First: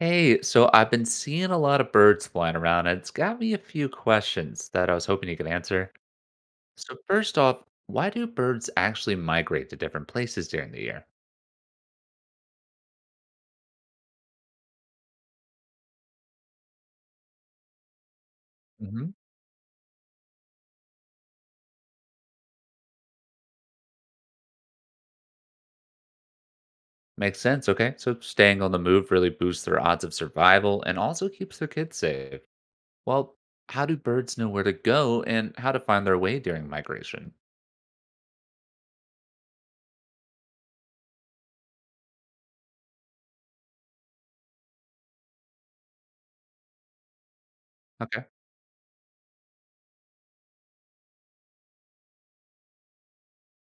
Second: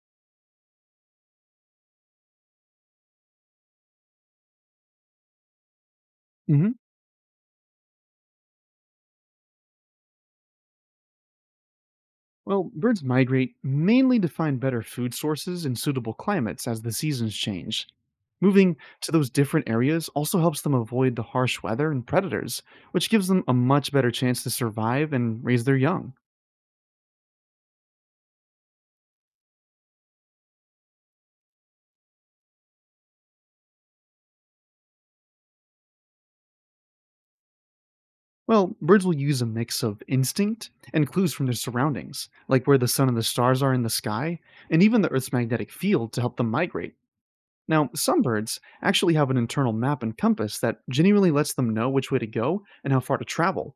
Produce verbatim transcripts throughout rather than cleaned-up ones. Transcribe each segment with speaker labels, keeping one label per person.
Speaker 1: Hey, so I've been seeing a lot of birds flying around, and it's got me a few questions that I was hoping you could answer.
Speaker 2: hmm
Speaker 1: So first off, why do birds actually migrate to different places during the year?
Speaker 2: Well, birds migrate mainly to find better food sources and suitable climates as the seasons change. Moving
Speaker 1: hmm
Speaker 2: to those different areas also helps them avoid the harsh weather and predators, which gives them a much better chance to survive and raise their young.
Speaker 1: Makes sense. Okay, so staying on the move really boosts their odds of survival and also keeps their kids safe. Well, how do birds know where to go and how to find their way during migration?
Speaker 2: Well, birds will use a mix of instinct and clues from their surroundings, like where the sun and the stars are in the sky, and even the Earth's magnetic field to help them migrate. Now, some
Speaker 1: Okay.
Speaker 2: birds actually have an internal map and compass that genuinely lets them know which way to go and how far to travel,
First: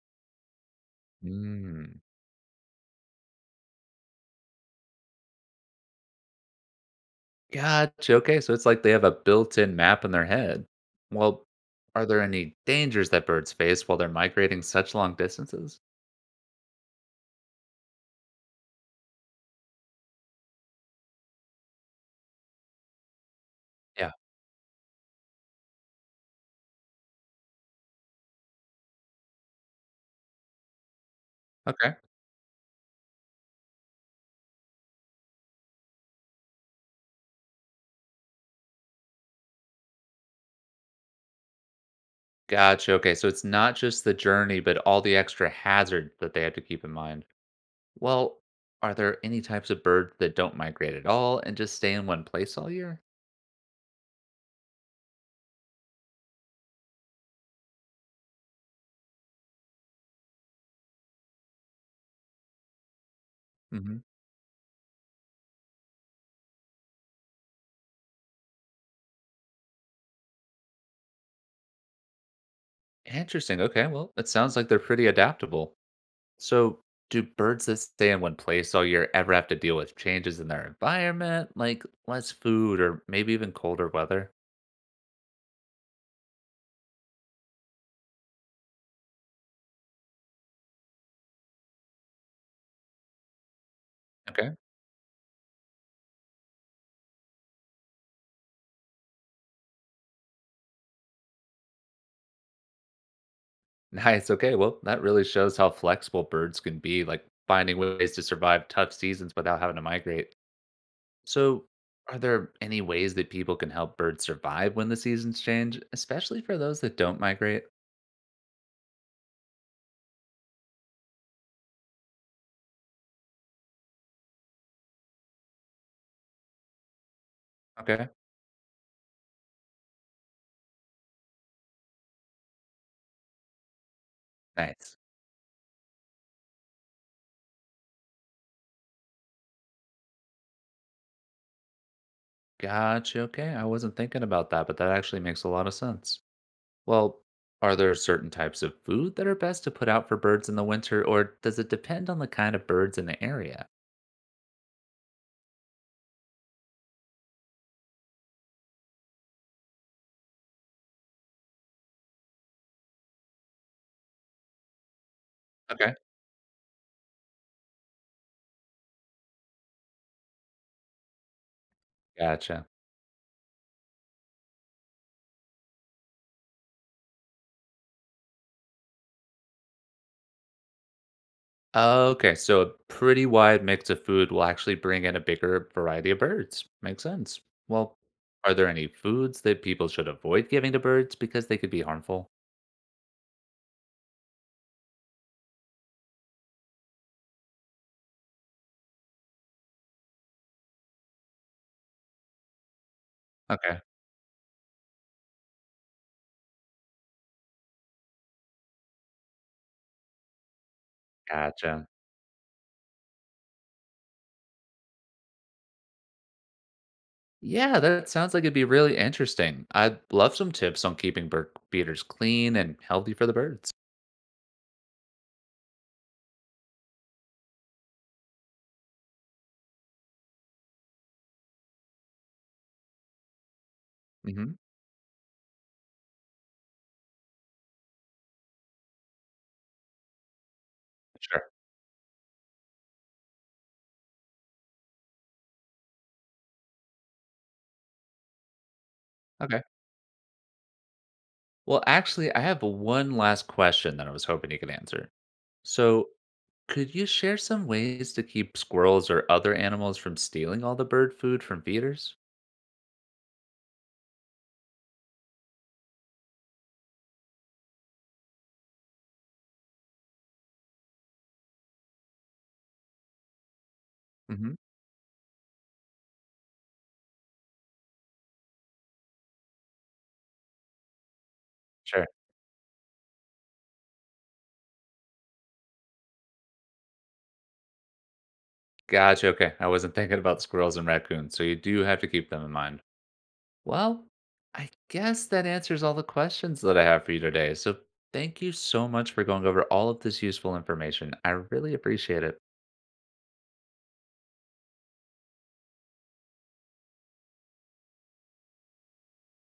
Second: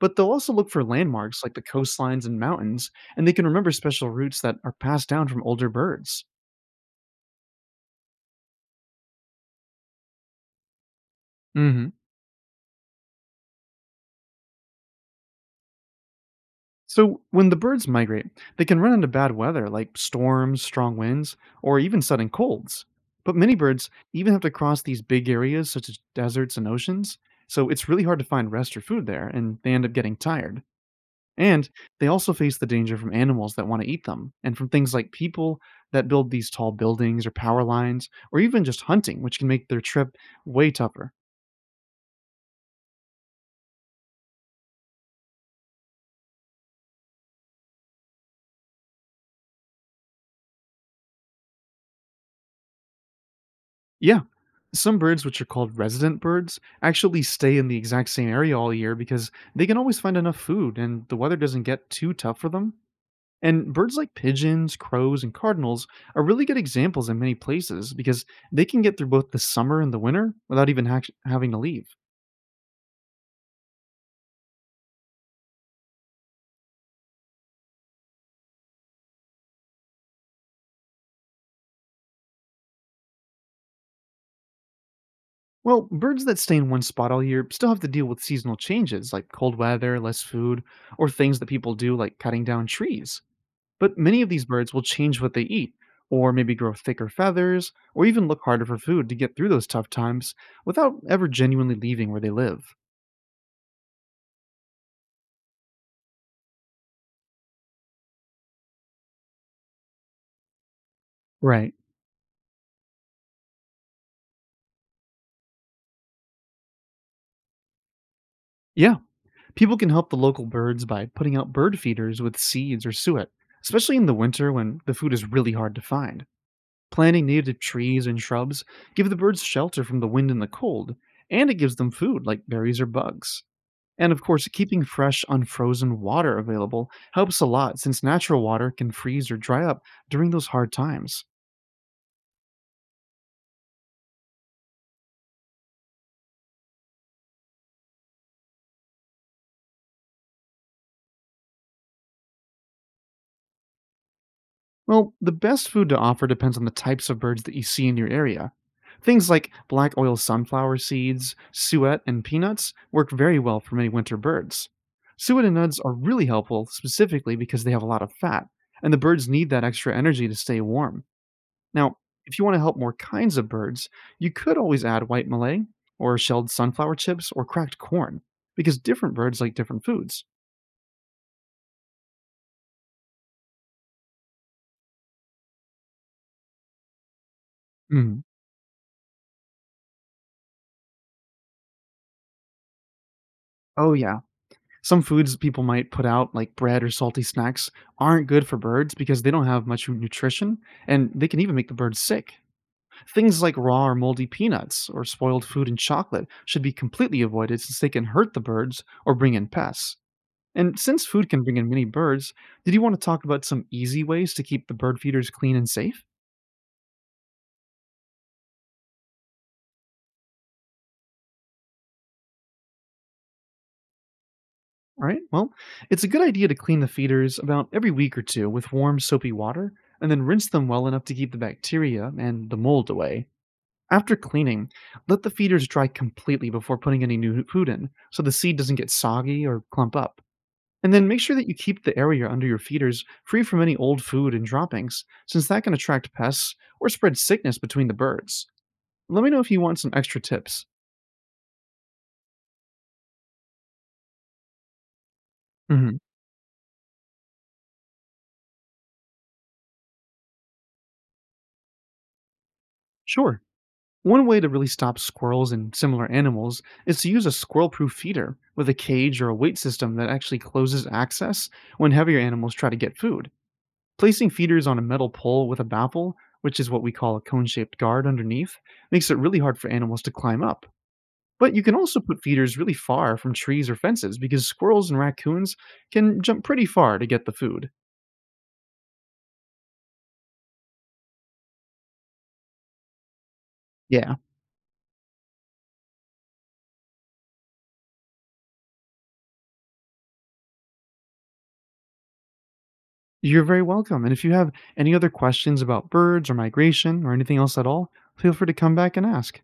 Speaker 2: but they'll also look for landmarks like the
Speaker 1: Mm.
Speaker 2: coastlines and mountains, and they can remember special routes that are passed down from older birds.
Speaker 1: Gotcha, okay, so it's like they have a built-in map in their head. Well,
Speaker 2: hmm
Speaker 1: are there any dangers that birds face while they're migrating such long distances?
Speaker 2: So, when the birds migrate, they can run into bad weather like storms, strong winds, or even sudden colds. But many birds
Speaker 1: Yeah.
Speaker 2: even have to cross these big areas such as deserts and oceans, so it's really hard to find rest or food there, and they end up getting tired. And
Speaker 1: Okay.
Speaker 2: they also face the danger from animals that want to eat them, and from things like people that build these tall buildings or power lines, or even just hunting, which can make their trip way tougher.
Speaker 1: Gotcha, okay, so it's not just the journey, but all the extra hazards that they have to keep in mind. Well, are there any types of birds that don't migrate at all and just stay in one place all year?
Speaker 2: Yeah, some birds, which are called resident birds, actually stay in the exact same area all year because they can always find enough food and the weather doesn't get too tough for them. And birds
Speaker 1: Mhm.
Speaker 2: like pigeons, crows, and cardinals are really good examples in many places because they can get through both the summer and the winter without even hac having to leave.
Speaker 1: Interesting, okay, well, it sounds like they're pretty adaptable. So, do birds that stay in one place all year ever have to deal with changes in their environment, like less food or maybe even colder weather?
Speaker 2: Well, birds that stay in one spot all year still have to deal with seasonal changes like cold weather, less food, or things that people do like cutting down trees. But many of these
Speaker 1: Okay.
Speaker 2: birds will change what they eat, or maybe grow thicker feathers, or even look harder for food to get through those tough times without ever genuinely leaving where they live.
Speaker 1: Nice. Okay. Well, that really shows how flexible birds can be, like finding ways to survive tough seasons without having to migrate. So,
Speaker 2: Right.
Speaker 1: are there any ways that people can help birds survive when the seasons change, especially for those that don't migrate?
Speaker 2: Yeah. People can help the local birds by putting out bird feeders with seeds or suet, especially in the winter when the food is really hard to find. Planting native trees
Speaker 1: Okay.
Speaker 2: and shrubs give the birds shelter from the wind and the cold, and it gives them food like berries or bugs. And of course, keeping
Speaker 1: Nice.
Speaker 2: fresh, unfrozen water available helps a lot since natural water can freeze or dry up during those hard times.
Speaker 1: Gotcha. Okay. I wasn't thinking about that, but that actually makes a lot of sense. Well, are there certain types of food that are best to put out for birds in the winter, or does it depend on the kind of birds in the area?
Speaker 2: Well, the best food to offer depends on the types of birds that you see in your area. Things like black oil sunflower seeds, suet, and peanuts work very well for many winter birds. Suet and nuts are
Speaker 1: Okay.
Speaker 2: really helpful specifically because they have a lot of fat, and the birds need that extra energy to stay warm. Now, if you want to
Speaker 1: Gotcha.
Speaker 2: help more kinds of birds, you could always add white Malay, or shelled sunflower chips, or cracked corn, because different birds like different foods.
Speaker 1: Okay, so a pretty wide mix of food will actually bring in a bigger variety of birds. Makes sense. Well,
Speaker 2: Mhm.
Speaker 1: are there any foods that people should avoid giving to birds because they could be harmful?
Speaker 2: Oh, yeah, some foods people might put out, like bread or salty snacks, aren't good for birds because they don't have much nutrition and they can even make the birds sick. Things like
Speaker 1: Okay.
Speaker 2: raw or moldy peanuts or spoiled food and chocolate should be completely avoided since they can hurt the birds or bring in pests. And since food can bring in many
Speaker 1: Gotcha.
Speaker 2: birds, did you want to talk about some easy ways to keep the bird feeders clean and safe?
Speaker 1: Yeah, that sounds like it'd be really interesting. I'd love some tips on keeping bird feeders clean and healthy for the birds.
Speaker 2: All right, well, it's a good idea to clean the feeders about every week or two with warm, soapy water and then rinse them well enough to keep the bacteria and the mold away. After
Speaker 1: hmm
Speaker 2: cleaning, let the feeders dry completely before putting any new food in, so the seed doesn't get soggy or clump up. And then make sure that
Speaker 1: Sure.
Speaker 2: you keep the area under your feeders free from any old food and droppings, since that can attract pests or spread sickness between the birds. Let me know if you
Speaker 1: Okay.
Speaker 2: want some extra tips.
Speaker 1: Well, actually, I have one last question that I was hoping you could answer.
Speaker 2: hmm
Speaker 1: So, could you share some ways to keep squirrels or other animals from stealing all the bird food from feeders?
Speaker 2: Sure. One way to really stop squirrels and similar animals is to use a squirrel proof feeder with a cage or a weight system that actually closes access when heavier animals try to get food. Placing
Speaker 1: hmm
Speaker 2: feeders on a metal pole with a baffle, which is what we call a cone shaped guard underneath, makes it really hard for animals to climb up. But you can also
Speaker 1: Sure.
Speaker 2: put feeders really far from trees or fences because squirrels and raccoons can jump pretty far to get the food.
Speaker 1: Gotcha. Okay. I wasn't thinking about squirrels and raccoons, so you do have to keep them in mind. Well,
Speaker 2: Yeah,
Speaker 1: I guess that answers all the questions that I have for you today. So, thank you so much for going over all of this useful information. I really appreciate it.
Speaker 2: you're very welcome. And if you have any other questions about birds or migration or anything else at all, feel free to come back and ask.